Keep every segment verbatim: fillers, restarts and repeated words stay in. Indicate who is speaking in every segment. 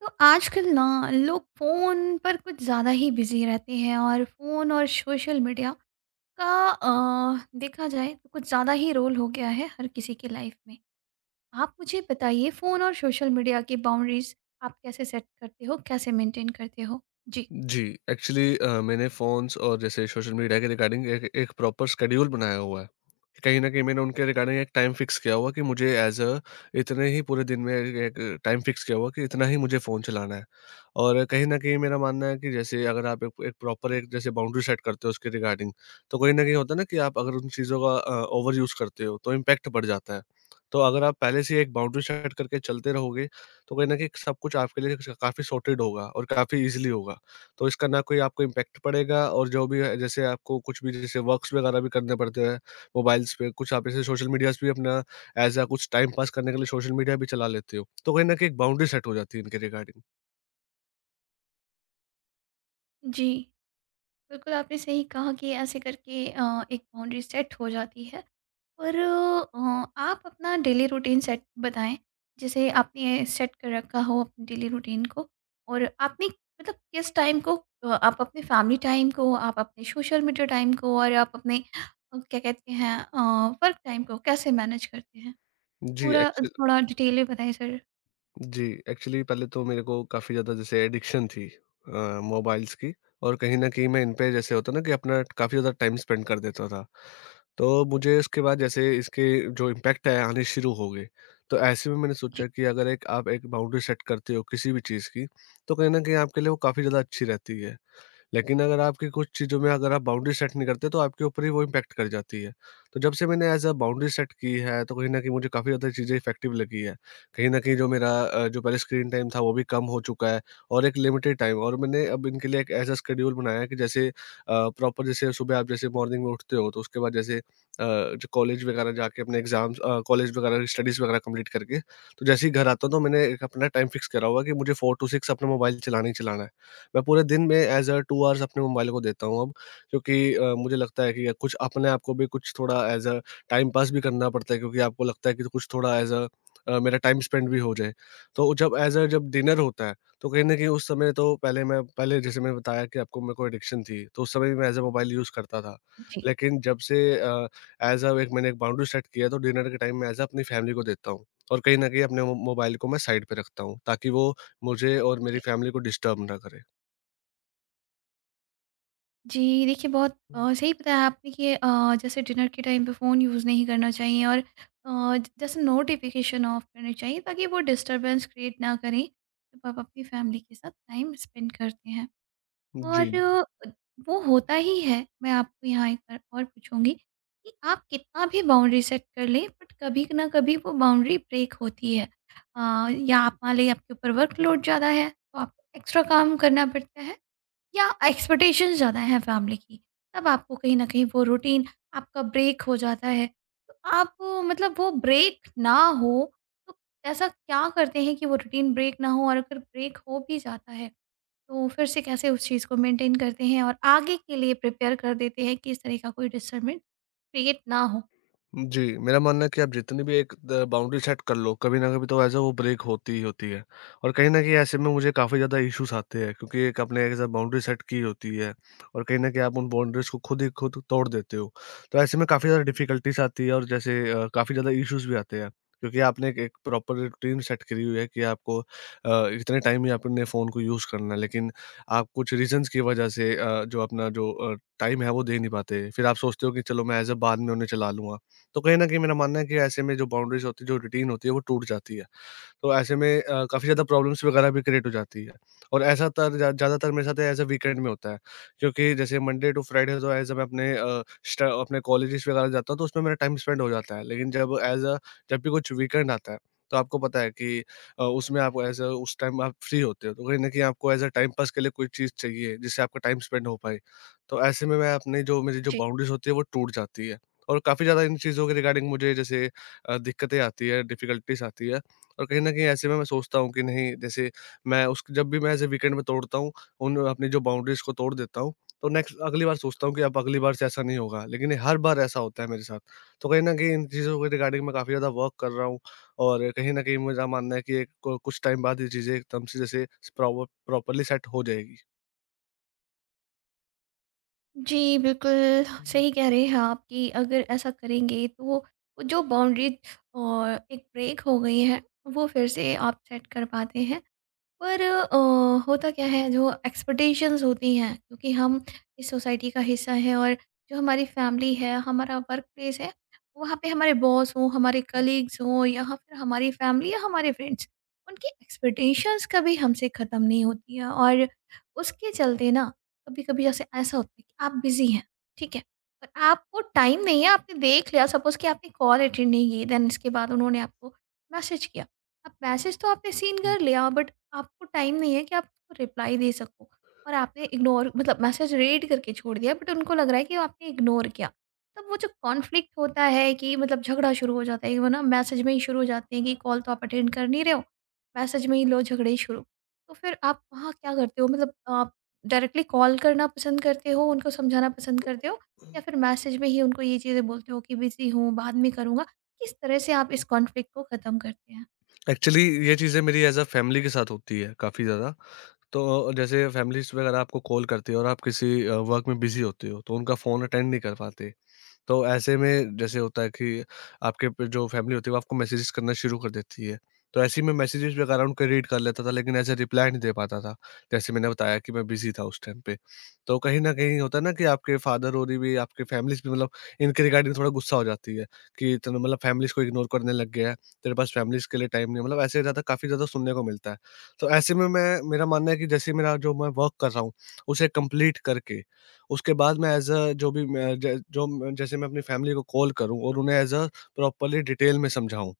Speaker 1: तो आजकल ना लोग फ़ोन पर कुछ ज़्यादा ही बिज़ी रहते हैं और फ़ोन और सोशल मीडिया का अ, देखा जाए तो कुछ ज़्यादा ही रोल हो गया है हर किसी की लाइफ में। आप मुझे बताइए, फ़ोन और सोशल मीडिया की बाउंड्रीज़ आप कैसे सेट करते हो? कैसे मेंटेन करते हो? जी।
Speaker 2: जी, एक्चुअली अ, मैंने फ़ोन्स और जैसे सोशल मीडिया के रिगार्डिंग एक एक प्रॉपर शेड्यूल बनाया हुआ है। कहीं न कहीं मैंने उनके रिगार्डिंग एक टाइम फ़िक्स किया हुआ कि मुझे एज़ अ इतने ही पूरे दिन में एक एक टाइम फ़िक्स किया हुआ कि इतना ही मुझे फ़ोन चलाना है। और कहीं न कहीं मेरा मानना है कि जैसे अगर आप एक एक प्रॉपर एक जैसे बाउंड्री सेट करते हो उसके रिगार्डिंग, तो कहीं न कहीं होता है ना कि आप अगर उन चीज़ों का अ, ओवर यूज़ करते हो, तो इम्पैक्ट बढ़ जाता है। तो अगर आप पहले से ही एक बाउंड्री सेट करके चलते रहोगे, तो कहीं न कहीं सब कुछ आपके लिए स काफ़ी सॉर्टेड होगा और काफ़ी ईज़िली होगा। तो इसका ना कोई आपको इम्पैक्ट पड़ेगा और जो भी है जैसे आपको कुछ भी जैसे वर्क्स वगैरह भी करने पड़ते हैं मोबाइल्स पे, कुछ आप ऐसे सोशल मीडियाज़ भी अपना एज़ अ कुछ टाइम पास करने के लिए सोशल मीडिया भी चला लेते हो। तो कहीं न कहीं एक बाउंड्री सेट हो जाती है इनके रिगार्डिंग।
Speaker 1: जी, बिल्कुल आपने सही कहा कि ऐसे करके अ, एक बाउंड्री सेट हो जाती है। और अ, आप अपना डेली रूटीन सेट बताएँ। जैसे आपने सेट कर रखा हो अपने डेली रूटीन को और आपने, मतलब किस टाइम को अ, आप अपने फैमिली टाइम को, आप अपने सोशल मीडिया टाइम को और आप अपने अ, क्या कहते हैं, अ, वर्क टाइम को कैसे मैनेज करते हैं?
Speaker 2: जी,
Speaker 1: पूरा
Speaker 2: एक्चु
Speaker 1: थोड़ा डिटेल में बताएँ ज़रा।
Speaker 2: जी, एक्चुअली पहले तो मेरे को काफ़ी ज़्यादा जैसे एडिक्शन थी अ, मोबाइल्स की। और कहीं न कहीं मैं इन पे जैसे होता है ना कि अपना काफ़ी ज़्यादा टाइम स्पेंड कर देता था। तो मुझे इसके बाद जैसे इसके जो इम्पैक्ट है आने शुरू हो गए। तो ऐसे में मैंने
Speaker 1: जी।
Speaker 2: सोचा कि अगर एक आप एक बाउंड्री सेट करते हो किसी भी चीज़ की, तो कहीं न कहीं आपके लिए वो काफ़ी ज़्यादा अच्छी रहती है। लेकिन अगर आपकी कुछ चीज़ों में अगर आप बाउंड्री सेट नहीं करते तो आपके ऊपर ही वो इम्पैक्ट कर जाती है। तो जब से मैंने एज़ अ बाउंड्री सेट की है तो कहीं न कहीं मुझे काफ़ी ज़्यादा चीज़ें इफ़ेक्टिव लगी है। कहीं न कहीं जो मेरा अ, जो पहले स्क्रीन टाइम था वो भी कम हो चुका है। और एक लिमिटेड टाइम और मैंने अब इनके लिए एक एज़ अ शेड्यूल बनाया है कि जैसे अ, प्रॉपर जैसे सुबह आप जैसे मॉर्निंग में उठते हो तो उसके बाद जैसे अ, जो कॉलेज वगैरह जाके अपने एग्ज़ाम्स अ, कॉलेज वगैरह स्टडीज़ वगैरह कंप्लीट करके तो जैसे ही घर आता हूँ तो मैंने एक अपना टाइम फिक्स करा हुआ है कि मुझे फ़ोर टू सिक्स अपना मोबाइल चलाना ही चलाना है। मैं पूरे दिन में एज़ अ टू आवर्स अपने मोबाइल को देता हूँ अब, क्योंकि अ, मुझे लगता है कि अ, कुछ अपने आप को भी कुछ थोड़ा एज़ अ टाइम पास भी करना पड़ता है, क्योंकि आपको लगता है कि कुछ थोड़ा एज़ अ अ, मेरा टाइम स्पेंड भी हो जाए। तो जब एज़ अ जब डिनर होता है, तो कहीं न कहीं उस समय तो पहले मैं पहले जैसे मैंने बताया कि आपको मेरे को एडिक्शन थी, तो उस समय भी मैं एज़ अ मोबाइल यूज़ करता था।
Speaker 1: जी, जी,
Speaker 2: लेकिन जब से अ, एज़ अ एक मैंने एक बाउंड्री सेट किया है तो डिनर के टाइम मैं एज़ अ अपनी फैमिली को देता हूँ और कहीं न कहीं अपने मो मोबाइल को मैं साइड पे रखता हूँ, ताकि वो मुझे और मेरी
Speaker 1: जी।
Speaker 2: फैमिली को डिस्टर्ब ना करे।
Speaker 1: जी, देखिए, बहुत अ, सही बताया आपने कि अ, जैसे डिनर के टाइम पे फ़ोन यूज़ नहीं करना चाहिए और अ, ज- जैसे नोटिफ़िकेशन ऑफ करने चाहिए, ताकि वो डिस्टरबेंस क्रिएट ना करें, जब आप अपनी फैमिली के साथ टाइम स्पेंड करते हैं।
Speaker 2: de
Speaker 1: और अ, वो होता ही है, मैं आपको यहाँ एक बार और पूछूँगी कि आप कितना भी बाउंड्री सेट कर लें, बट कभी ना कभी वो बाउंड्री ब्रेक होती है। अ, या आप मान लें, आपके ऊपर वर्कलोड ज़्यादा है, तो आपको एक्स्ट्रा काम करना पड़ता है, या एक्सपेक्टेशंस ज़्यादा हैं फैमिली की, तब आपको कहीं न कहीं वो रूटीन आपका ब्रेक हो जाता है। तो आप, अ, मतलब वो ब्रेक ना हो, तो ऐसा क्या करते हैं कि वो रूटीन ब्रेक ना हो, और अगर ब्रेक हो भी जाता है, तो फिर से कैसे उस चीज़ को मेंटेन करते हैं और आगे के लिए प्रिपेयर कर देते हैं कि इस तरह का कोई डिस्टरबेंस क्रिएट ना हो?
Speaker 2: जी, मेरा मानना है कि आप जितनी भी एक द बाउंड्री सेट कर लो, कभी न कभी तो एज़ अ वो ब्रेक होती ही होती है। और कहीं न कहीं ऐसे में मुझे काफ़ी ज़्यादा इश्यूज़ आते हैं क्योंकि एक आपने एज़ अ बाउंड्री सेट की होती है और कहीं न कहीं आप उन बाउंड्रीज़ को खुद ही खुद तोड़ देते हो। तो ऐसे में काफ़ी ज़्यादा डिफ़िकल्टीज़ आती है और जैसे अ, काफ़ी ज़्यादा इश्यूज़ भी आते हैं क्योंकि आपने एक एक प्रॉपर रूटीन सेट करी हुई है कि आपको अ, इतने टाइम ही आपने फ़ोन को यूज़ करना है, लेकिन आप कुछ रीज़न्स की वजह से अ, जो अपना जो अ, टाइम है वो दे नहीं पाते। फिर आप सोचते हो कि चलो मैं एज़ अ बाद में उन्हें चला लूँगा। तो कहीं न कहीं मेरा मानना है कि ऐसे में जो बाउंड्रीज़ होती है, जो रूटीन होती है, वो टूट जाती है। तो ऐसे में अ, काफ़ी ज़्यादा प्रॉब्लम्स वगैरह भी क्रिएट हो जाती है। और ऐसा तर ज़्या ज़्यादातर मेरे साथ ऐसा वीकेंड में होता है, क्योंकि जैसे मंडे टू फ्राइडे तो एज़ अ मैं अपने अ, स्ट अपने कॉलेजेस वगैरह जाता हूँ तो उसमें मेरा टाइम स्पेंड हो जाता है। लेकिन जब एज़ अ जब भी कुछ वीकेंड आता है तो आपको पता है कि अ, उसमें आप एज़ अ उस टाइम आप फ्री होते हो, तो कहीं न कहीं आपको एज़ अ टाइम पास के लिए कोई चीज़ चाहिए जिससे आपका टाइम स्पेंड हो पाए। तो ऐसे में मैं अपनी जो मेरी जो बाउंड्रीज़ होती है वो टूट जाती है। और काफ़ी ज़्यादा इन चीज़ों के रिगार्डिंग मुझे जैसे अ, दिक्कतें आती है, डिफ़िकल्टीज़ आती है। और कहीं न कहीं ऐसे में मैं सोचता हूँ कि नहीं जैसे मैं उस जब भी मैं ऐसे वीकेंड में तोड़ता हूँ, उन अपनी जो बाउंड्रीज़ को तोड़ देता हूँ, तो नेक्स्ट अगली बार सोचता हूँ कि अब अगली बार से ऐसा नहीं होगा, लेकिन ये हर बार ऐसा होता है मेरे साथ। तो कहीं न कहीं इन चीज़ों के रिगार्डिंग मैं काफ़ी ज़्यादा वर्क कर रहा हूँ और कहीं न कहीं मेरा मानना है कि एक को कुछ टाइम बाद ये चीज़ें एकदम से जैसे प्रॉपर प्रॉपर्ली सेट हो जाएगी।
Speaker 1: जी, बिल्कुल सही कह रहे हैं आप कि अगर ऐसा करेंगे, तो वो जो बाउंड्री और एक ब्रेक हो गई है, वो फिर से आप सेट कर पाते हैं। पर अ, होता क्या है, जो एक्सपेक्टेशंस होती हैं, क्योंकि हम इस सोसाइटी का हिस्सा है और जो हमारी फैमिली है, हमारा वर्क प्लेस है, वहाँ पे हमारे बॉस हों, हमारे कलीग्स हों, या फिर हमारी फैमिली या हमारे फ्रेंड्स, उनकी एक्सपेक्टेशंस कभी हमसे ख़त्म नहीं होती है और उसके चलते ना, कभी कभी जैसे ऐसा होता है कि आप बिजी हैं, ठीक है, और आपको टाइम नहीं है, आपने देख लिया, सपोज कि आपने कॉल अटेंड नहीं की, देन इसके बाद उन्होंने आपको मैसेज किया। अब मैसेज तो आपने सीन कर लिया, बट आपको टाइम नहीं है कि आप उसको रिप्लाई दे सको, और आपने इग्नोर, मतलब मैसेज रीड करके छोड़ दिया, बट उनको लग रहा है कि आपने इग्नोर किया। तब वो जो कॉन्फ्लिक्ट होता है कि, मतलब झगड़ा शुरू हो जाता है, कि वो ना मैसेज में ही शुरू हो जाते हैं कि कॉल तो आप अटेंड कर नहीं रहे हो, मैसेज में ही लो झगड़े शुरू। तो फिर आप वहाँ क्या करते हो? मतलब आप डायरेक्टली कॉल करना पसंद करते हो, उनको समझाना पसंद करते हो, या फिर मैसेज में ही उनको ये चीज़ें बोलते हो कि बिजी हूँ, बाद में करूँगा? किस तरह से आप इस कॉन्फ्लिक्ट को ख़त्म करते हैं?
Speaker 2: एक्चुअली ये चीज़ें मेरी एज़ अ फैमिली के साथ होती है काफ़ी ज़्यादा। तो जैसे फैमिलीज़ वगैरह आपको कॉल करती है और आप किसी अ, वर्क में बिज़ी होते हो, तो उनका फ़ोन अटेंड नहीं कर पाते। तो ऐसे में जैसे होता है कि आपके प जो फैमिली होती है वो आपको मैसेजेस करना शुरू कर देती है। तो ऐसे ही मैं मैसेजेस वगैरह उनका रीड कर लेता था लेकिन ऐसे रिप्लाई नहीं दे पाता था। जैसे मैंने बताया कि मैं बिज़ी था उस टाइम पे। तो कहीं न कहीं होता है ना कि आपके फादर और ये भी आपके फैमिलीज़ भी मतलब इनके रिगार्डिंग थोड़ा गुस्सा हो जाती है कि तूने मतलब फैमिलीज़ को इग्नोर करने लग गया है, तेरे पास फैमिलीज़ के लिए टाइम नहीं है। मतलब ऐसे ज़्यादा काफ़ी ज़्यादा सुनने को मिलता है। तो ऐसे में मैं मेरा मानना है कि जैसे मेरा जो मैं वर्क कर रहा हूँ, उसे कंप्लीट करके उसके बाद मैं एज़ अ जो भी मैं ज जो मैं- जैसे मैं अपनी फैमिली को कॉल करूँ और उन्हें एज़ अ प्रॉपर्ली डिटेल में समझाऊँ।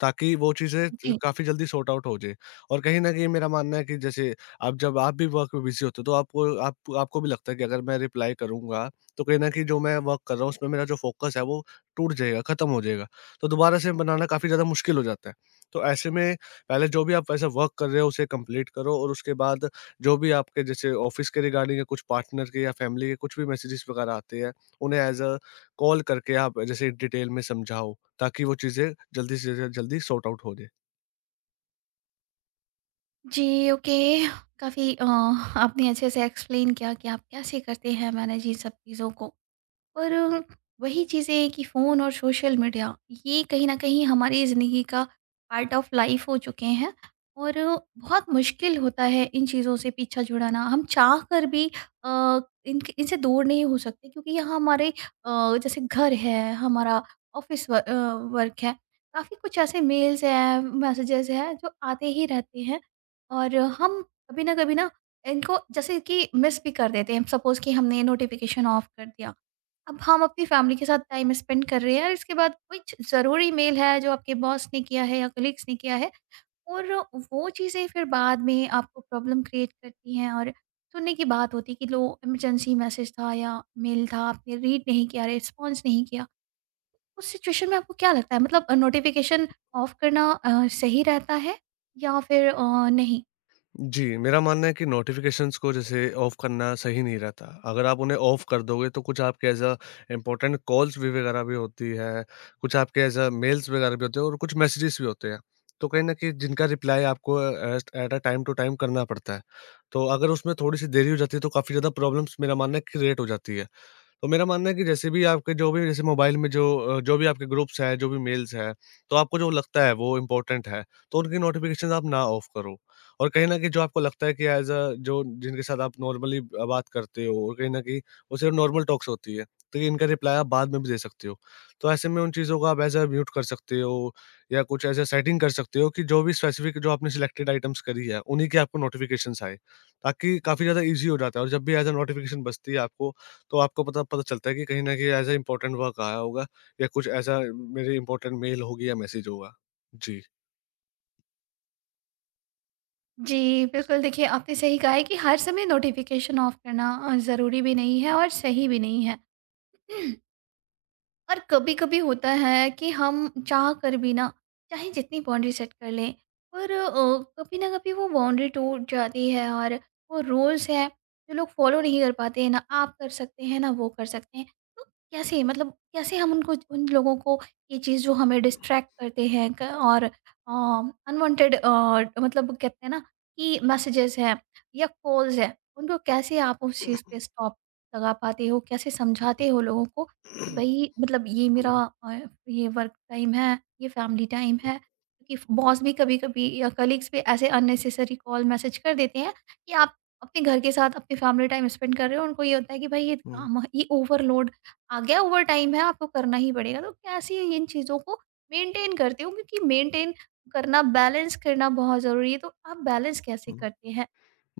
Speaker 2: ताकि वो चीज़ें च काफ़ी जल्दी सॉर्ट आउट हो जाए। और कहीं न कहीं मेरा मानना है कि जैसे आप जब आप भी वर्क में बिज़ी होते हो तो आपको आप आपको भी लगता है कि अगर मैं रिप्लाई करूँगा तो कहीं न कहीं जो मैं वर्क कर रहा हूँ उसमें मेरा जो फ़ोकस है वो टूट जाएगा, ख़त्म हो जाएगा। तो दोबारा से बनाना काफ़ी ज़्यादा मुश्किल हो जाता है। तो ऐसे में पहले जो भी आप ऐसा वर्क कर रहे हो उसे कंप्लीट करो और उसके बाद जो भी आपके जैसे ऑफ़िस के रिगार्डिंग या कुछ पार्टनर के या फैमिली के कुछ भी मैसेजेस वग़ैरह आते हैं, उन्हें एज़ अ कॉल करके आप जैसे डिटेल में समझाओ। ताकि वो चीज़ें जल्दी से ज जल्दी सॉर्ट आउट हो जाए।
Speaker 1: जी, ओके। काफ़ी अ, आपने अच्छे से एक्सप्लेन किया कि आप कैसे करते हैं मैनेज इन सब चीज़ों को। पर वही चीज़ें कि फ़ोन और सोशल मीडिया, ये कहीं न कहीं हमारी ज़िंदगी का पार्ट ऑफ लाइफ़ हो चुके हैं। और बहुत मुश्किल होता है इन चीज़ों से पीछा छुड़ाना। हम चाह कर भी अ, इनक इनसे दूर नहीं हो सकते, क्योंकि यहाँ हमारे अ, जैसे घर है, हमारा ऑफ़िस व अ, वर्क है, काफ़ी कुछ ऐसे मेल्स हैं, मैसेजेज़ हैं जो आते ही रहते हैं, और हम कभी न कभी ना इनको जैसे कि मिस भी कर देते हैं। सपोज़ कि हमने नोटिफ़िकेशन ऑफ़ कर दिया, अब हम अपनी फैमिली के साथ टाइम स्पेंड कर रहे हैं, और इसके बाद कुछ ज़रूरी मेल है, जो आपके बॉस ने किया है या कलीग्स ने किया है। और वो चीज़ें फिर बाद में आपको प्रॉब्लम क्रिएट करती हैं, और सुनने की बात होती है कि लो, इमरजेंसी मैसेज था या मेल था, आपने रीड नहीं किया, रिस्पॉन्स नहीं किया। उस सिचुएशन में आपको क्या लगता है, मतलब नोटिफिकेशन ऑफ करना अ, सही रहता है या फिर अ, नहीं?
Speaker 2: जी, मेरा मानना है कि नोटिफ़िकेशंस को जैसे ऑफ करना सही नहीं रहता। अगर आप उन्हें ऑफ कर दोगे तो कुछ आपके ऐज़ अ इम्पोर्टेंट कॉल्स भी वगैरह भी होती है, कुछ आपके ऐज़ अ मेल्स वगैरह भी होते हैं और कुछ मैसेजेस भी होते हैं। तो कहीं न कहीं जिनका रिप्लाई आपको एस्ट at a time to time करना पड़ता है। तो अगर उसमें थोड़ी-सी देरी हो जाती है तो काफ़ी ज़्यादा प्रॉब्लम्स मेरा मानना है क्रिएट हो जाती है। तो मेरा मानना है कि जैसे भी आपके जो भी जैसे मोबाइल में जो अ, जो भी आपके ग्रुप्स हैं, जो भी मेल्स हैं, तो आपको जो लगता है वो इम्पोर्टेंट है, तो उनकी नोटिफ़िकेशन आप ना ऑफ करो। और कहीं न कहीं जो आपको लगता है कि एज़ अ जो जिनके साथ आप नॉर्मली अ, बात करते हो और कहीं न कहीं वो सिर्फ़ नॉर्मल टॉक्स होती है, तो इनका रिप्लाई आप बाद में भी दे सकते हो। तो ऐसे में उन चीज़ों को आप एज़ अ म्यूट कर सकते हो या कुछ ऐसा सेटिंग कर सकते हो कि जो भी स्पेसिफ़िक जो आपने सिलेक्टेड आइटम्स करी है, उन्हीं की आपको नोटिफ़िकेशंस आए, ताकि काफ़ी ज़्यादा ईज़ी हो जाता है और जब भी एज़ अ नोटिफ़िकेशन बजती है आपको, तो आपको पता पता चलता है कि कहीं न कहीं ऐसा इम्पोर्टेंट वर्क आया होगा या कुछ ऐसा मेरी इम्पोर्टेंट मेल होगी या मैसेज होगा। जी।
Speaker 1: जी, बिल्कुल। देखिए, आपने सही कहा है कि हर समय नोटिफिकेशन ऑफ करना अ, ज़रूरी भी नहीं है और सही भी नहीं है। और कभी कभी होता है कि हम चाह कर भी ना, चाहे जितनी बाउंड्री सेट कर लें, पर अ, कभी ना कभी वो बाउंड्री टूट जाती है, और वो रूल्स हैं जो लोग फॉलो नहीं कर पाते हैं, ना आप कर सकते हैं, ना वो कर सकते हैं। तो कैसे, मतलब कैसे हम उनको, उन लोगों को, ये चीज़ जो हमें डिस्ट्रैक्ट करते हैं क- और अनवांटेड, मतलब कहते हैं ना, कि मैसेजेस हैं या कॉल्स हैं, उनको कैसे आप उस चीज़ पे स्टॉप लगा पाते हो, कैसे समझाते हो लोगों को कि भई, मतलब ये
Speaker 2: हुँ,
Speaker 1: मेरा
Speaker 2: हुँ,
Speaker 1: अ, ये वर्क टाइम है, ये फैमिली टाइम है। क्योंकि बॉस भी कभी-कभी, या कलीग्स भी, ऐसे अननेसेसरी कॉल, मैसेज कर देते हैं कि आप अपने घर के साथ अपनी फैमिली टाइम स्पेंड कर रहे हो। उनको ये होता है कि भाई, ये
Speaker 2: हुँ,
Speaker 1: काम, ये ओवरलोड आ गया, ओवरटाइम है, आपको करना ही पड़ेगा। तो कैसे इन चीज़ों को मेंटेन करते हो? क्योंकि मेंटेन करना, बैलेंस करना बहुत ज़रूरी है। तो आप बैलेंस कैसे
Speaker 2: हुँ।
Speaker 1: करते हैं?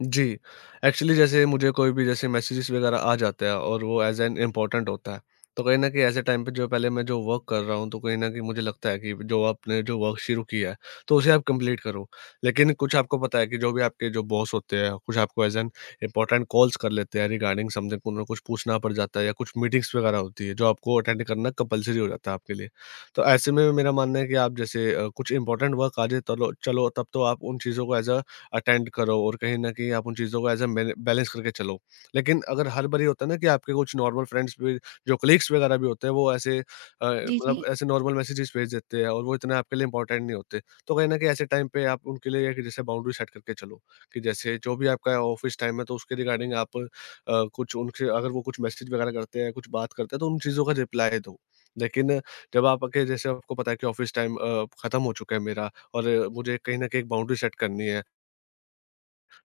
Speaker 2: जी, एक्चुअली जैसे मुझे कोई भी जैसे मैसेजेस वगैरह आ जाते हैं और वो एज़ एन इम्पोर्टेंट होता है, तो कहीं न कहीं ऐसे टाइम पे जो पहले मैं जो वर्क कर रहा हूँ, तो कहीं न कहीं मुझे लगता है कि जो आपने जो वर्क शुरू किया है, तो उसे आप कंप्लीट करो। लेकिन कुछ आपको पता है कि जो भी आपके जो बॉस होते हैं, कुछ आपको एज़ एन इम्पोर्टेंट कॉल्स कर लेते हैं रिगार्डिंग समथिंग, उन्हें कुछ पूछना पड़ जाता है या कुछ मीटिंग्स वगैरह होती है, जो आपको अटेंड करना कंपल्सरी हो जाता है आपके लिए। तो ऐसे में मेरा मानना है कि आप जैसे अ, कुछ इम्पोर्टेंट वर्क आ जाए तलो चलो, तब तो आप उन चीज़ों को एज़ अ अटेंड करो और कहीं न कहीं आप उन चीज़ों को एज़ अ मैने बैलेंस करके चलो। लेकिन अगर हर बारी होता है ना कि आपके कुछ नॉर्मल फ्रेंड्स भी, जो कलीग्स वगैरह भी होते हैं, वो ऐसे अ,
Speaker 1: जी, जी।
Speaker 2: मतलब ऐसे नॉर्मल मैसेजेस भेज देते हैं और वो इतना आपके लिए इम्पोर्टेंट नहीं होते। तो कहीं न कहीं ऐसे टाइम पे आप उनके लिए एक जैसे बाउंड्री सेट करके चलो कि जैसे जो भी आपका ऑफ़िस टाइम है, तो उसके रिगार्डिंग आप अ, कुछ उनसे, अगर वो कुछ मैसेज वगैरह करते हैं, कुछ बात करते हैं, तो उन चीज़ों का रिप्लाई दो। लेकिन जब आपके जैसे आपको पता है कि ऑफ़िस टाइम अ, ख़त्म हो चुका है मेरा, और मुझे कहीं न कहीं एक बाउंड्री सेट करनी है।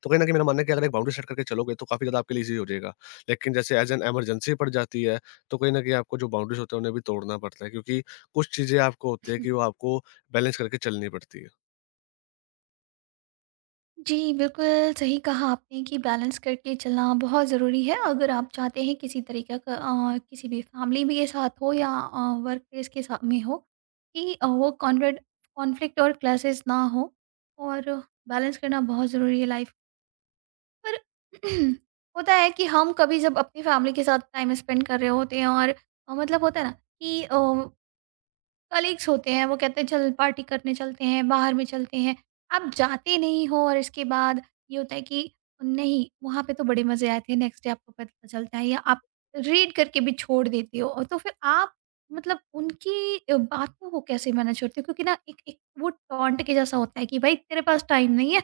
Speaker 2: तो कहीं न कहीं मेरा मानना है कि अगर एक बाउंड्री सेट करके चलोगे, तो काफ़ी ज़्यादा आपके लिए ईज़ी हो जाएगा। लेकिन जैसे एज़ एन इमरजेंसी पड़ जाती है, तो कहीं न कहीं आपको जो बाउंड्रीज़ होते हैं, उन्हें भी तोड़ना पड़ता है, क्योंकि कुछ चीज़ें आपको होती है कि वो आपको बैलेंस करके चलनी पड़ती है।
Speaker 1: जी, बिल्कुल सही कहा आपने कि बैलेंस करके चलना बहुत ज़रूरी है। अगर आप चाहते हैं किसी तरीके का, अ, किसी भी फैमिली भी के साथ हो, या अ, वर्क प्लेस के साथ में हो, कि अ, वो कॉन्वेड कॉन्फ्लिक्ट और क्लैशेज़ ना हो, और बैलेंस करना बहुत ज़रूरी है लाइफ। पर होता है कि हम कभी जब अपनी फैमिली के साथ टाइम स्पेंड कर रहे होते हैं, और अ, मतलब होता है ना कि अ कलीग्स होते हैं, वो कहते हैं, चल पार्टी करने चलते हैं, बाहर में चलते हैं, आप जाते नहीं हो, और इसके बाद ये होता है कि नहीं, वहाँ पे तो बड़े मजे आए थे, नेक्स्ट डे आपको पता चलता है, या आप रीड करके भी छोड़ देते हो। और तो फिर आप, मतलब उनकी अ, बातों को कैसे मैनेज करते हो? क्योंकि ना, एक एक वो टॉन्ट के जैसा होता है कि भाई, तेरे पास टाइम नहीं है,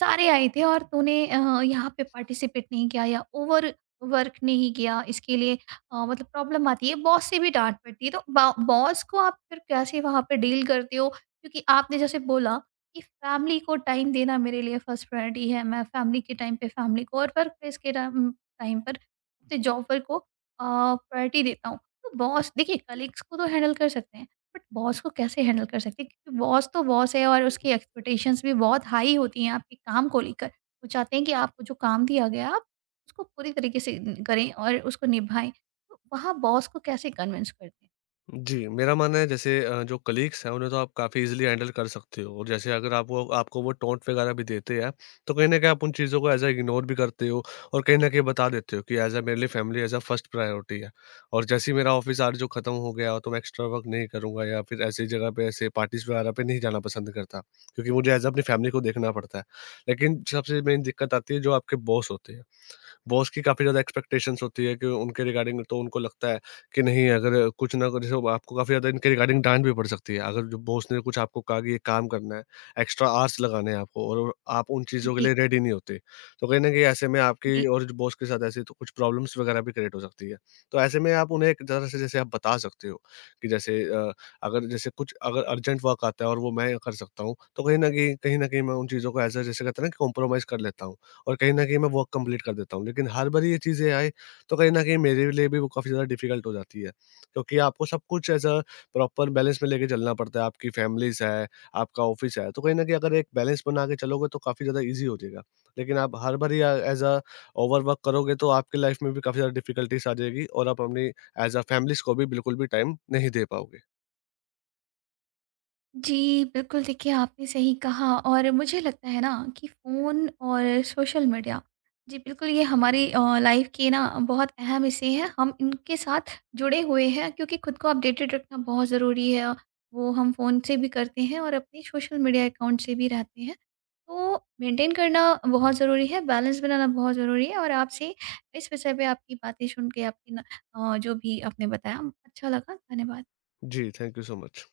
Speaker 1: सारे आए थे और तूने अ, यहाँ पे पार्टिसिपेट नहीं किया, या ओवर वर्क नहीं किया। इसके लिए अ, मतलब प्रॉब्लम आती है, बॉस से भी डाँट पड़ती है। तो बा बॉस को आप फिर कैसे वहाँ पे डील करते हो? क्योंकि आपने जैसे बोला कि फैमिली को टाइम देना मेरे लिए फर्स्ट प्रायोरिटी है, मैं फैमिली के टाइम पे फैमिली को और वर्क प्लेस के टाइम टाइम पर अपने जॉब पर को, अ, प्रायोरिटी देता हूँ। तो बॉस, देखिए, कलीग्स को तो हैंडल कर सकते हैं, बट बॉस को कैसे हैंडल कर सकते हैं? क्योंकि बॉस तो बॉस है, और उसकी एक्सपेक्टेशंस भी बहुत हाई होती हैं आपके काम को लेकर। वो चाहते हैं कि आपको जो काम दिया गया है, आप उसको पूरी तरीके से न- करें और उसको निभाएँ। तो वहाँ बॉस को कैसे कन्विंस करते हैं?
Speaker 2: जी, मेरा मानना है जैसे अ, जो कलीग्स हैं, उन्हें तो आप काफ़ी ईज़िली हैंडल कर सकते हो और जैसे अगर आप वो आपको वो टॉन्ट वग़ैरह भी देते हैं, तो कहीं न कहीं आप उन चीज़ों को एज़ अ इग्नोर भी करते हो और कहीं न कहीं बता देते हो कि एज़ अ मेरे लिए family as a first priority है। और जैसे ही मेरा ऑफ़िस आवर जो ख़त्म हो गया, तो मैं एक्स्ट्रा वर्क नहीं करूँगा या फिर ऐसी जगह पे ऐसे पार्टीज़ वग़ैरह पे नहीं जाना पसंद करता, क्योंकि मुझे एज़ अ अपनी फैमिली को देखना पड़ता है। लेकिन सबसे मेन दिक्कत आती है जो आपके बॉस होते हैं। बॉस की काफ़ी ज़्यादा एक्सपेक्टेशंस होती है कि उनके रिगार्डिंग, तो उनको लगता है कि नहीं, अगर कुछ ना कुछ, जैसे आपको काफ़ी ज़्यादा इनके रिगार्डिंग डांट भी पड़ सकती है। अगर जो बॉस ने कुछ आपको कहा कि ये काम करना है, एक्स्ट्रा आवर्स लगाने हैं आपको, और आप उन चीज़ों के
Speaker 1: जी।
Speaker 2: लिए रेडी नहीं होते। तो कहीं न कहीं ऐसे में
Speaker 1: जी।
Speaker 2: आपकी और बॉस के साथ ऐसी तो कुछ प्रॉब्लम्स वगैरह भी क्रिएट हो सकती है। तो ऐसे में आप उन्हें एक तरह से जैसे आप बता सकते हो कि जैसे अ, अगर जैसे कुछ, अगर अर्जेंट वर्क आता है और वो मैं कर सकता हूँ, तो कहीं न कहीं कहीं न कहीं मैं उन चीज़ों को ऐज़ अ, जैसे कहते हैं ना, कि कॉम्प्रोमाइज़ कर लेता हूँ। और कहीं न कहीं मैं वर्क कंप्लीट कर देता हूँ। लेकिन हर बारी ये चीज़ें आए, तो कहीं न कहीं मेरे लिए भी वो काफ़ी ज़्यादा डिफ़िकल्ट हो जाती है। क्योंकि आपको सब कुछ एज़ अ प्रॉपर बैलेंस में लेके चलना पड़ता है। आपकी फ़ैमिलीज़ है, आपका ऑफ़िस है, तो कहीं न कहीं अगर एक बैलेंस बना के चलोगे, तो काफ़ी ज़्यादा ईज़ी हो जाएगा। लेकिन आप हर बारी अ, एज़ अ ओवरवर्क करोगे, तो आपकी लाइफ़ में भी काफ़ी ज़्यादा डिफ़िकल्टीज़ आ जाएगी और आप अपनी एज़ अ फ़ैमिलीज़ को भी बिल्कुल भी टाइम नहीं दे पाओगे।
Speaker 1: जी, बिल्कुल। देखिए, आपने सही कहा, और मुझे लगता है ना कि फ़ोन और सोशल मीडिया, जी, बिल्कुल, ये हमारी अ, लाइफ़ के ना, बहुत अहम हिस्से हैं। हम इनके साथ जुड़े हुए हैं, क्योंकि खुद को अपडेटेड रखना बहुत ज़रूरी है। वो हम फ़ोन से भी करते हैं और अपने सोशल मीडिया अकाउंट से भी रहते हैं। तो मेंटेन करना बहुत ज़रूरी है, बैलेंस बनाना बहुत ज़रूरी है, और आपसे इस विषय पे आपकी बातें सुन के, आपकी ना, अ, जो भी आपने बताया, अच्छा लगा। धन्यवाद।
Speaker 2: जी, थैंक यू सो मच।